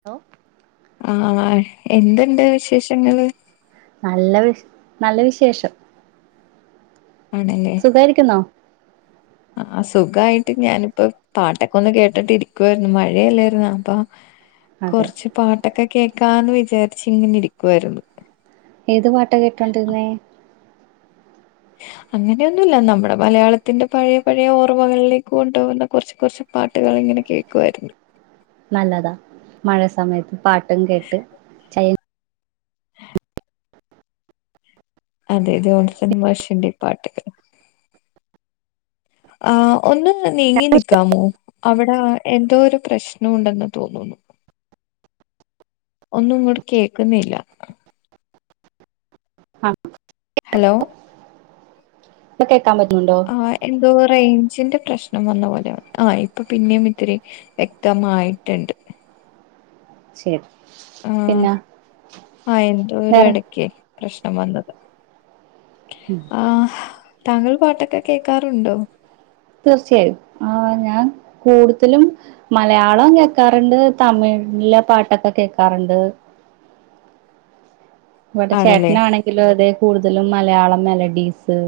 ന്ദോ ആഹ് എന്തുണ്ട് വിശേഷങ്ങള് നല്ല വിഷ് നല്ല വിശേഷം ആണല്ലേ സുഖായിരിക്കുന്നോ ആഹ് സുഖായിട്ട് ഞാനിപ്പോ പാട്ടൊക്കെ ഒന്ന് കേട്ടിട്ട് ഇരിക്കുവായിരിന്നു മഴ അല്ലെരുന്നോ അപ്പൊ അതെ കൊർച്ച് പാട്ടൊക്കെ കേൾക്കാന്ന് വെച് ചാര്ച്ചിങ്ങനിരിക്കുവായിരുന്നു ഏത് പാട്ടാ കേട്ടോണ്ടിരുന്നേ അങ്ങനെയൊന്നുല്ല നമ്മുടെ മലയാളത്തിന്റെ പഴയ പഴയ ഓർമ്മകളിലേക്ക് കൊണ്ടുപോകുന്ന കൊർച്ച് കൊർച്ച് പാട്ടുകൾ ഇങ്ങനെ കേക്കുവായിരുന്നു നല്ലതാ മഴ സമയത്ത് പാട്ടും കേട്ട് ചയേ അതെതെ ജോൺസൺ മാഷിന്റെ പാട്ടുകൾ ആ ഒന്നും നീങ്ങി നിക്കാമോ അവിട് ആ എന്തോ ഒരു പ്രശ്നം ഉണ്ടെന്ന് തോന്നുന്നു ഒന്നും ഇങ്ങോട്ട് കേക്കുന്നില്ല ആ ഹലോ [unintelligible] ആ എന്തോ പറയ് ജിന്റെ പ്രശ്നം വന്ന പോലെ ആ ഇപ്പൊ പിന്നേം ഇത്തിരി വ്യക്തം ആയിട്ട്ണ്ട് ശരി ആ പിന്നെ ആ എന്തോ ഒരു വേറെ ഇടക്കേ പ്രശ് നം വന്നതാ ഉം, ആ താങ്കൾ പാട്ടൊക്കെ കേക്കാറുണ്ടോ തീർച്ചയായും ആ ഞാൻ കൂടുതലും മലയാളം കേക്കാറുണ്ട് തമിഴിലെ പാട്ടൊക്കെ കേക്കാറുണ്ട് ഇവിടെ ആണല്ലേ ചേട്ടനാണെങ്കിലോ അതെ കൂടുതലും മലയാളം മെലഡീസ്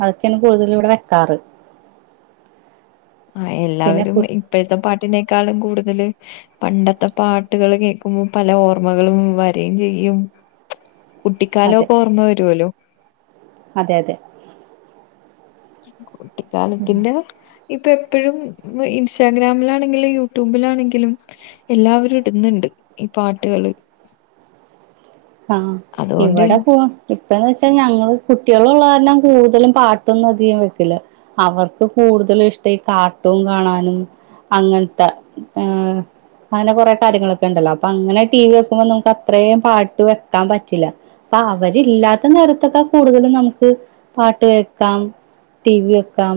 അതൊക്കെയാണ് കൂടുതലും ഇവിടെ വെക്കാറ് ആ പിന്നെ എല്ലാവരും കു ഇപ്പോഴത്തെ പാട്ടിനേക്കാളും കൂടുതല്- പണ്ടത്തെ പാട്ടുകൾ കേൾക്കുമ്പോൾ പല ഓർമ്മകളും വരയും ചെയ്യും അതെ കുട്ടിക്കാലമൊക്കെ ഓർമ്മ വരുവല്ലോ അതെ അതെ [inaudible] കുട്ടികാലത്തിന്റ - ഇപ്പ എപ്പോഴും ഇൻസ്റ്റാഗ്രാമിലാണെങ്കിലും യൂട്യൂബിലാണെങ്കിലും എല്ലാവരും ഇടുന്നുണ്ട് ഈ പാട്ടുകള് ആ അതുകൊണ്ട് ഇവിടെ പോ ഇപ്പന്ന് വെച്ചാ ഞങ്ങള് കുട്ടികളുള്ള കാരണം കൂടുതലും പാട്ടൊന്നും അധികം വെക്കില്ല അവർക്ക് കൂടുതലും ഇഷ്ടം ഈ കാർട്ടൂൺ കാണാനും അങ്ങനത്തെ ഏ അങ്ങനെ കുറെ കാര്യങ്ങളൊക്കെണ്ടല്ലോ അപ്പൊ അങ്ങനെ ടീവി വെക്കബൊ അത്രേം പാ പാട്ട് വെക്കാൻ പറ്റില്ല അപ്പൊ അവരില്ലാത്ത നേരത്തൊക്കെ കൂടുതലും നമുക്ക് പാട്ട് വെക്കാം ടി വി വെക്കാം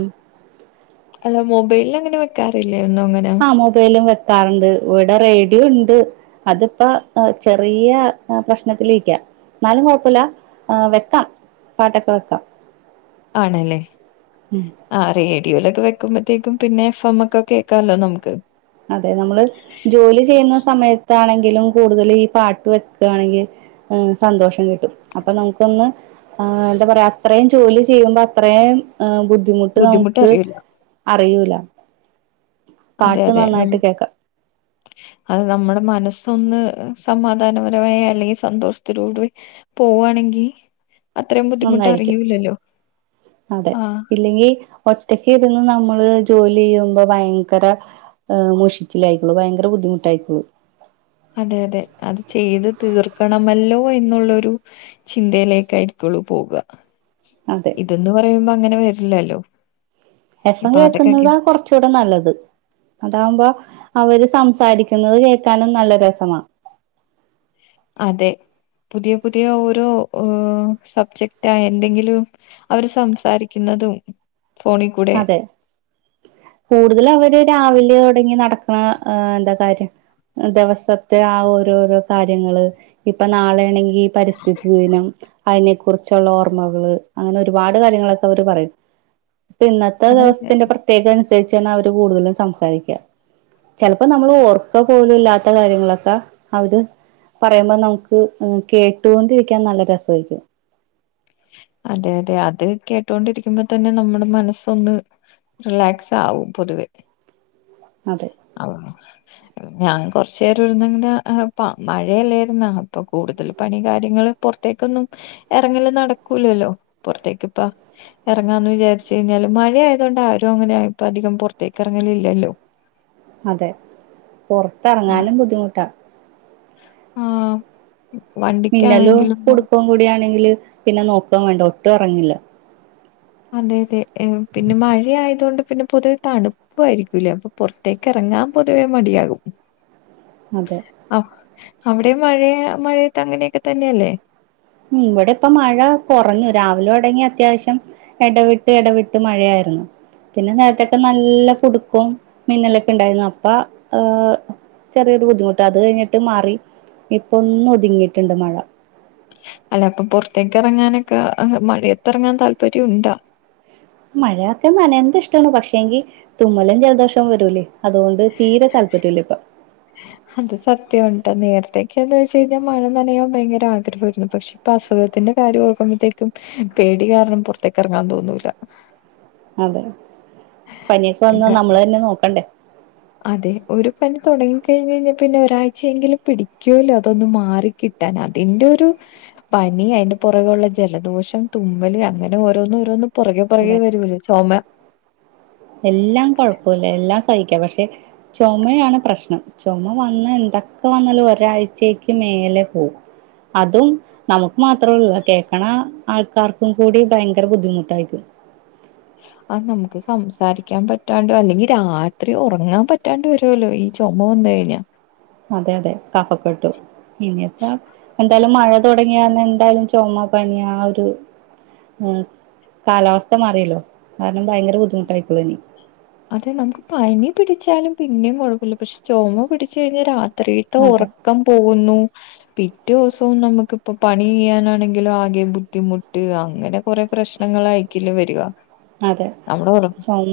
ലൊ മൊബൈലിൽ അങ്ങനെ വെക്കാറില്ല എന്നുങ്ങനെ ക്കാറുണ്ട് ഇവിടെ റേഡിയോണ്ട് അതിപ്പോ ചെറിയ പ്രശ്നത്തിലിരിക്കാ ന്നാലും കൊഴപ്പില്ല വെക്കാം പാട്ടൊക്കെ വെക്കാം ആണല്ലേ ഉം അറീം ലൊക്കെ വെക്കുമ്പോഴത്തേക്കും പിന്നെ എഫമ്മൊക്കെ കേക്കാലൊ നമുക്ക് അതെ നമ്മള് ജോലി ചെയ്യുന്ന സമയത്താണെങ്ക കൂടുതൽ ഈ പാട്ട് വെക്കാണെങ്കിൽ സന്തോഷം കിട്ടും അപ്പൊ നമുക്കൊന്ന് എന്താ പറയാ അത്രയും ജോലി ചെയ്യുമ്പോ അത്രയും ബു ബുദ്ധിമുട്ട് നമുക്ക് ബുദ്ധിമുട്ടറിയില്ല അറീയൂല അതെ അതെ അത് നമ്മുടെ മനസ്സ് സ് ഒന്ന് സമാധാന പരമായി അല്ലേൽസന്തോഷത്തിലൂടെ പോകാനകി നന്നായിരിക്കും അതേ ആ ഇല്ലകിൽ ഒറ്റക്കിരുന്നു നമ്മൾ ജോലി ചെയ്യുമ്പോള് ഭയങ്കര മുഷിച്ചിൽ ആയിരികോളും ഭയങ്കര ബുദ്ധി മുട്ടായിരിക്കും അതെ അതെ ചെയ്ത് തീർക്കണമല്ലോ എന്നുള്ളരൂ ചിന്ത യിലായിരിക്കും പോക അതെ ഇതെന്നു പറയുമ്പോൾ അങ്ങനെ വരില്ലല്ലോ ഈ എഫം പാട്ടൊക്കെ കേക്കുന്നതാ കൊറച്ചുകൂടെ നല്ലത് അതാവുമ്പോ അവര് സംസാരിക്കുന്നത് കേൾക്കാനും നല്ല രസമാ അതെ പുതിയ പുതിയ ഓരോ സബ്ജക്റ്റ് എന്തെങ്കിലും അവർ സംസാരിക്കുന്നതും ഫോണിൽ കൂടെ അതെ കൂടുതല അവര് രാവിലെ തുട നടക്കണ എന്താ കാര്യം ദിവസത്തെ ആ ഓരോരോ കാര്യങ്ങള് ഇപ്പൊ നാളെ ആണെങ്കി പരിസ്ഥിതി ദിനം അതിനെ കുുറിച്ചുള്ള ഓർമ്മകള് അങ്ങനെ ഒരുപാട് കാര്യങ്ങളൊക്കെ അവര് പറയും ഇപ്പൊ ഇന്നത്തെ അതൊക്കെ ദിവസത്തിന്റെ പ്രത്യേക ച്ചാണ് അവര് കൂടുതലും സംസാരിക്കുക ചിലപ്പോ നമ്മൾ ഓർക്ക പോലും ഇല്ലാത്ത കാര്യങ്ങളൊക്കെ അവര് പറയുമ്പോ നമുക്ക് കേട്ടുകൊണ്ടിരിക്കാൻ നല്ല രസയിരിക്കും അതെ അതെ അത് കേട്ടൊണ്ടിരിക്കുമ്പോ തന്നെ നമ്മുടെ മനസ്സൊന്ന് റിലാക്സ് ആകും പൊതുവെ അതെ അ ഞൻ കുറച്ചു നേരം ഇരുന്നങ്ങനെ മഴയല്ലായിരുന്നാ ഇപ്പൊ കൂടുതൽ പണി കാര്യങ്ങള് പുറത്തേക്കൊന്നു ഇറങ്ങല് നടക്കൂലല്ലോ പുറത്തേക്കിപ്പ ഇറങ്ങാന്ന് വിചാരിച്ച കഴിഞ്ഞാല് മഴ ആയത കൊണ്ട് ആരും അങ്ങനെ ഇപ്പ അധികം പുറത്തേക്ക് ഇറങ്ങലില്ലല്ലോ അതെ പുറത്തിറങ്ങാനും ബുദ്ധിമുട്ടാ ആ മിന്നലും കുടുക്കം കൂടിയാണ് ണെങ്കില് പിന്നെ നോക്കോ വേണ്ട ഒട്ടും ഒറങ്ങില്ല അതെ അതെ പിന്നെ മഴ ആയതൊണ്ട് പിന്നെ പൊതുവെ തണുപ്പായിരിക്കൂലേ അപ്പൊ പുൊറത്തേക്ക് ഇറങ്ങാൻ പൊതുവേ മടിയകും. അതെ അവിടെ മഴയ മഴത്ത് അങ്ങനെയൊക്കെ തന്നെയല്ലേ ഉ ഇവിടെ ഇപ്പ മഴ കുറഞ്ഞു രാവിലെ ഉടങ്ങി അത്യാവശ്യം എടവിട്ട് എടവിട്ട് മഴയായിരുന്നു. പിന്നെ നേരത്തൊക്കെ നല്ല കുടുക്കം മിന്നലൊക്കെ ഇണ്ടായിരുന്നു. അപ്പ ഏർ ചെറിയൊരു ബുദ്ധിമുട്ട് അത് കഴിഞ്ഞിട്ട് മാറി ഇപ്പ ഒന്ന ഒതുങ്ങിട്ടുണ്ട് മഴ. അല്ല അപ്പൊ പുറത്തേക്ക് ഇറങ്ങാനൊക്കെ മഴയത്ത് ഇറങ്ങാൻ താല്പര്യംണ്ടാ മഴയൊക്കെ നനയന്ത ഇഷ്ടമാണപക്ഷേെങ്കി തുമ്മലും ജലദോഷവും വരൂലേ അതുകൊണ്ട് തീരെ താല്പര്ംല്ല ഇപ്പ ഇവിടെയെക്കെന്ന്വെച്ച് കഴിഞ്ഞാൽ മഴ നനയാൻ ഭയങ്കര ആഗ്രഹമായിരുന്നു. പക്ഷെ ഇപ്പോ അസുഖത്തിന്റെ കാര്യ ഓർക്കുമ്പോഴത്തേക്കും പേടി കാരണം പുറത്തേക്ക് ഇറങ്ങാൻ തോന്നൂല്ല അതെ പനിയൊക്കെ വന്ന ക- നമ്മള് തന്നെ നോക്കണ്ടേ അതെ ഒരു പനി തുടങ്ങിക്കഴിഞ്ഞഞ് കഴിഞ്ഞാൽ പിന്നെ ഒരാഴ്ചയെങ്കിലും പിടിക്കുമല്ലോ അതൊന്നന്ന് മാറിക്കിട്ടാൻ. അതിന്റെ ഒരു പനി അതിന്റെ പുറകുള്ള ജലദോഷം തുമ്മല് അങ്ങനെ ഓരോന്നും ഓരോന്നും പുറകെ പുറകെ അതെ വരൂലേ ചൊമ എല്ലാം കുഴപ്പമില്ല എല്ലാം സഹിക്കാം പക്ഷെ ചുമയാണ് പ്രശ്നം ചുമ വന്ന് എന്തൊക്കെ വന്നാല ഒരാഴ്ചയ്ക്ക് മേലെ പോവും. അതും നമുക്ക് മാത്രേള്ളൂ കേൾക്കണ ആൾക്കാർക്കും കൂടി ഭയങ്കര ബുദ്ധിമുട്ടായിരിക്കും നമുക്ക് സംസാരിക്കാൻ പറ്റാതെ അല്ലെങ്കിൽ രാത്രി ഉറങ്ങാൻ പറ്റാതെ വരുമല്ലോ ഈ ചുമ വന്നു കഴിഞ്ഞാൽ അതെ അതെ കഫക്കെട്ടും പിന്നെപ്പോ മഴ തുടങ്ങി എന്തായാലും ചുമ പനി ആ ഒരു കാലാവസ്ഥ മാറിയല്ലോ അത് കാരണം ഭയങ്കര ബുദ്ധിമുട്ടായിക്കോളും ഇനി അതെ നമുക്ക് പനി പിടിച്ചാലും പിന്നെയും കുഴപ്പമില്ല പക്ഷേ ചുമ പിടിച്ചാൽ രാത്രിയിതെ അതെ ഉറക്കം പോകുന്നു പിറ്റേദിവസം നമുക്ക് പണി ചെയ്യാനാണെങ്കിലും ആകെ ബുദ്ധിമുട്ട് അങ്ങനെ കുറെ പ്രശ്നങ്ങളായിക്ക വരിക അതെ നമ്മുടെ ഉറ ചൊമ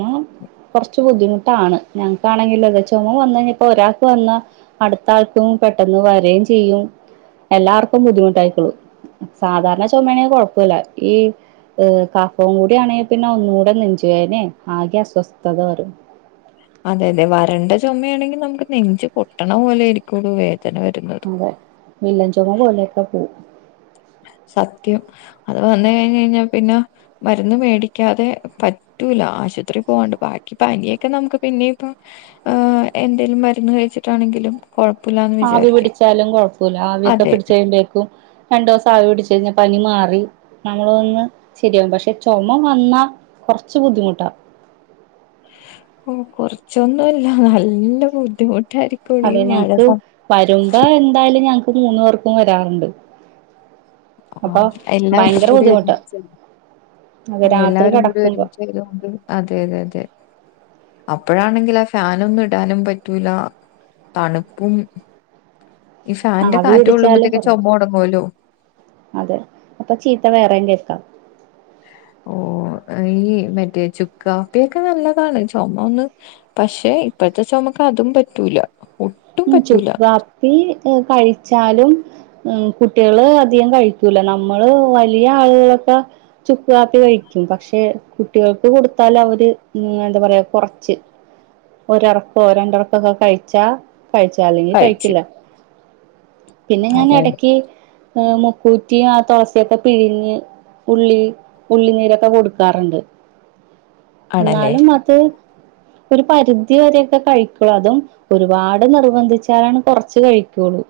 കുറച്ചു ബുദ്ധിമുട്ടാണ് ഞങ്ങൾക്കാണെങ്കിൽ ചുമ വന്നു കഴിഞ്ഞാൽ ഇപ്പോൾ ഒരാൾക്ക് വന്നാൽ അടുത്ത ആൾക്ക് പെട്ടെന്ന് വരികയും ചെയ്യും എല്ലാവർക്കും ബുദ്ധിമുട്ടായിക്കോളും സാധാരണ ചുമയാണെങ്കിൽ കുഴപ്പമില്ല ഈ കഫം കൂടി ആണെങ്കിൽ പിന്നെ ഒന്നും കൂടെ നെഞ്ച് വേദനയും ആകെ അസ്വസ്ഥതവരും അതെ അതെ വരണ്ട ചുമ യാണെങ്കിൽ നമുക്ക് നെഞ്ച് പൊട്ടണ പോലെ ആയിരിക്കും വേദ അതെ വില്ലൻ ചുമ [unintelligible] സത്യം അത് വന്നു കഴിഞ്ഞു കഴിഞ്ഞാൽ പിന്നെ മരുന്നു മേടിക്കാതെ പറ്റൂല ആശുപത്രിയിൽ പോവാതെ നമുക്ക് പനിയൊക്കെ പിന്നെയും എന്തേലും മരുന്ന് കഴിച്ചിട്ട് ആണെങ്കിലും ആവി പിടിച്ചാലും കുഴപ്പമില്ല ആവി ഒക്കെ അതെ പിടിച്ചു കഴിയുമ്പോഴേക്കും രണ്ടു ദിവസം ആവി പിടിച്ചു കഴിഞ്ഞാൽ പനി മാറി നമ്മൾ ഒന്ന് ശരിയാവും പക്ഷേ ചുമ വന്നാൽ കുറച്ചു ബുദ്ധിമുട്ടാ ഓ കുറച്ചൊന്നുമല്ല നല്ല ബുദ്ധിമുട്ട് അതെ ഞങ്ങൾക്ക് വരുമ്പോൾ എന്തായാലും ഞ മൂന്നുപേർക്കും വരാറുണ്ട് ആ അപ്പൊ എല്ലാവർക്കും ഭയങ്കര കൂടി ബുദ്ധിമുട്ടാ ഒരുമിച്ച് അത് രാത്രി എല്ലാവർക്കും കിടക്കുമ്പോ ഒരുമിച്ച് വരാറ് അതെ അതെ അപ്പോഴാണ് ഫാന് ഒന്നുംഇടാനും പറ്റൂല്ല തണുപ്പും ഈ ഫാന്റെ ആവി കാറ്റ് പിടിച്ചാലും കൊള്ളുമ്പത്തേക്ക് ചൊമ കുറയും തൊടങ്ങുവല്ലോ അതെ അപ്പോൾ ചീത്ത വേറെയും കേൾക്കാം ഓ ഈ മറ്റേ ചുക്കാപ്പി ഒക്കെ നല്ലതാണ് ചുമ ഒന്ന് പക്ഷേ ഇപ്പത്തെ ചുമക്ക് അതും പറ്റില്ല ഈ ചുക്കാപ്പി കഴിച്ചാലും കുട്ടികള് അധികം കഴിക്കില്ല നമ്മൾ വലിയ ആളുകളൊക്കെ ചുക്കുകാപ്പികഴിക്കും പക്ഷേ കുട്ടികൾക്ക് കൊടുത്താൽ അവർ കുറച്ച് ഒരറക്കൊ രണ്ടറക്കൊങ്ങ് കഴിച്ചാ കഴിച്ചാല്ലെങ്കി കഴിച്ച് കഴിക്കില്ല പിന്നെ ഞാൻ അതെ അതെ എടക്ക് ആ മുക്കുറ്റി തൊളസി ഒക്കെ പിഴിഞ്ഞ് ഉള്ളി ഉള്ളിനീരൊക്കെ കൊടുക്കാറുണ്ട് ആണല്ലേ എന്നാലും അത് ഒരു പരിധി വരെയൊക്കെ കൈക്കൊള്ളൂ അതും ഒരുപാട് നിർബന്ധിച്ചാലാണ് കൊറച്ചു കൈക്കൊള്ളൂ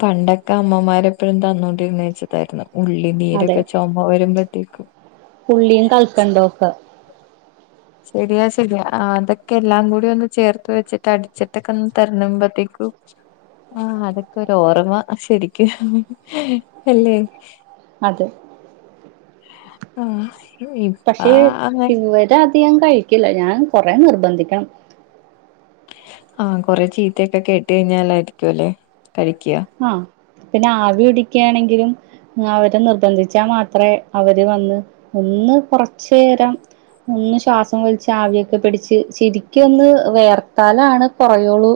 പണ്ടൊക്കെ അമ്മമാർ എപ്പോഴും തന്നോണ്ടിരുന്നതാ ഇച്ച് തരുന്നത് അതെ ഉള്ളിനീരൊക്കെ ചൊമ വരുമ്പഴത്തേക്കും ഉള്ളിയും കൽക്കണ്ടോക്കെ ശരിയാ ശരിയാ അതൊക്കെ എല്ലാം കൂടി ഒന്ന് ചേർത്തുവച്ച് അടിച്ചിട്ട് തരുമ്പോഴേക്കും ആ അതൊക്കെ ഒരു ഓർമ്മ ശരിക്കും അല്ലേ അതെ ആ ഇപ്പ പക്ഷേ അങ്ങനെ [unintelligible] അധികം കഴിക്കില്ല ഞാൻ കൊറെ നിർബന്ധിക്കണം ആ കുറേ ചീത്തയൊക്കെ കേട്ട് കഴിഞ്ഞാൽ ആയിരിക്കുല്ലേ കഴിക്കാ ആഹ് പിന്നെ ആവി പിടിക്കാണെങ്കിലും അവരെ നിർബന്ധിച്ചാൽ മാത്രേ അവര് വന്ന് ഒന്നു കൊറച്ചേരം നിന്ന് ശ്വാസം വലിച്ച് ആവിയൊക്കെ പിടിച്ച് ശരിക്കും ഒന്നു വെയർത്താലാണ് കൊറയുള്ളൂ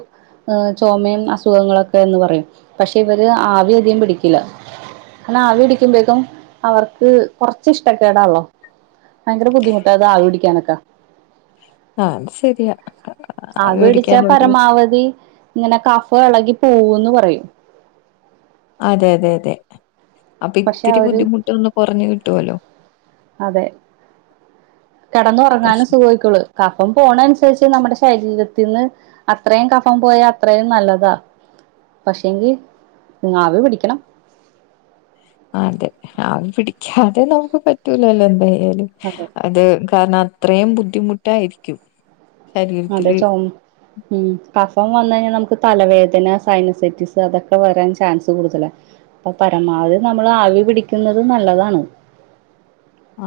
ചൊമയും അസുഖങ്ങളൊക്ക ന്ന് പറയും പക്ഷേ ഇവര് ആവി അധികം പിടിക്കില്ലഎന്നാൽ ആവി പിടിക്കുമ്പോഴേക്കുംഅവർക്ക് കൊറച്ച് ഇഷ്ടക്കേടാണല്ലോ ഭയങ്കര ബുദ്ധിമുട്ടാണ് ആവി പിടിക്കാൻ ഒക്കെ ആ അത് ശരിയാ ആവി പിടിച്ചാൽ മേടിക്കാനൊരു പരമാവധി ഇങ്ങനെ കഫം എളകി പോവൂന്ന് പറയും അതെ അതെ അതെ അപ്പൊ പക്ഷേ ഇത്തിരി അവര് ബുദ്ധിമുട്ട് ഒന്ന് കുറഞ്ഞു കിട്ടുവല്ലോ അതെ കെടന്ന് ഒറങ്ങാനും പക്ഷെ [unintelligible] കഫം പോണനുസരിച്ച് നമ്മടെ ശരീരത്തിന്ന് അത്രയും കഫം പോയാ അത്രയും നല്ലതാ പക്ഷേങ്കി ആവി പിടിക്കണം. അതെ ആവി പിടിക്കാതെ നമുക്ക് പറ്റൂലല്ലോ എന്തേ [unintelligible] അതെ അത് കാറിനാത്ത അത്രയും ബുദ്ധിമുട്ടായിരിക്കും അതെ ശരീരത്തില് ചോമ് ഉം കഫ കഫം വന്ന് കഴിഞ്ഞാ നമുക്ക് തലവേദന സൈനി സെസ്റ്റിക്സ് അതൊക്കെ വരാൻ ചാൻസ് കൂടുതലാ അപ്പ പരമാവധി നമ്മള് ആവി പിടിക്കുന്നത് നല്ലതാണ്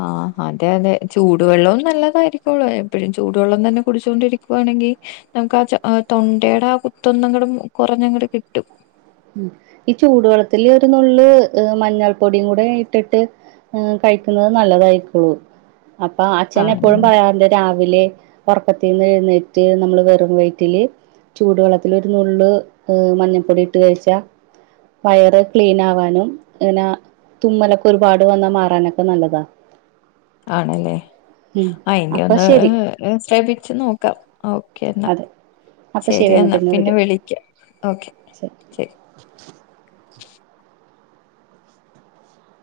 ആ അതെ അതെ ചൂടുവെള്ളവും നല്ലതായിരിക്കുള്ളു എപ്പഴും ചൂട് വെള്ളം തന്നെ കുടിച്ചു കൊണ്ടിരിക്കുവാണെങ്കി നമുക്ക് ആ ച ആ തൊണ്ടയുടെ ആ കുത്ത് ഒന്നങ്ങട് കൊറഞ്ഞങ്ങട് കിട്ടും. ഉം ഈ ചൂടുവെള്ളത്തില് ഒരു നുള്ള് മഞ്ഞൾ പൊടിയും കൂടെ ഇട്ടിട്ട് ഏ കഴിക്കുന്നത് നല്ലതായിരിക്കുള്ളു അപ്പ അച്ഛനെപ്പോഴും ആണല്ലേ പറയാറുണ്ട് രാവിലെ ഒറക്കത്തിൽ നിന്ന് എഴുന്നേറ്റ് നമ്മള് വെറും വയറ്റില് ചൂടുവെള്ളത്തില് ഒരു നുള്ള് മഞ്ഞപ്പൊടി ട്ട് വെച്ചാ വയറ് ക്ലീനാവാനും ഇന തുമ്മനൊക്കെ ഒരുപാട് വന്ന മാറാനൊക്കെ നല്ലതാ ആണല്ലേ ഉം ആ ഇനി അപ്പൊ ഒന്ന് ശരി ഏ ശ്രമിച്ച് നോക്കാം ഒ ക്കെന്നാ അതെ ശരി എന്നാ പിന്നെ വിളിക്കാം ഓക്കേ ശരി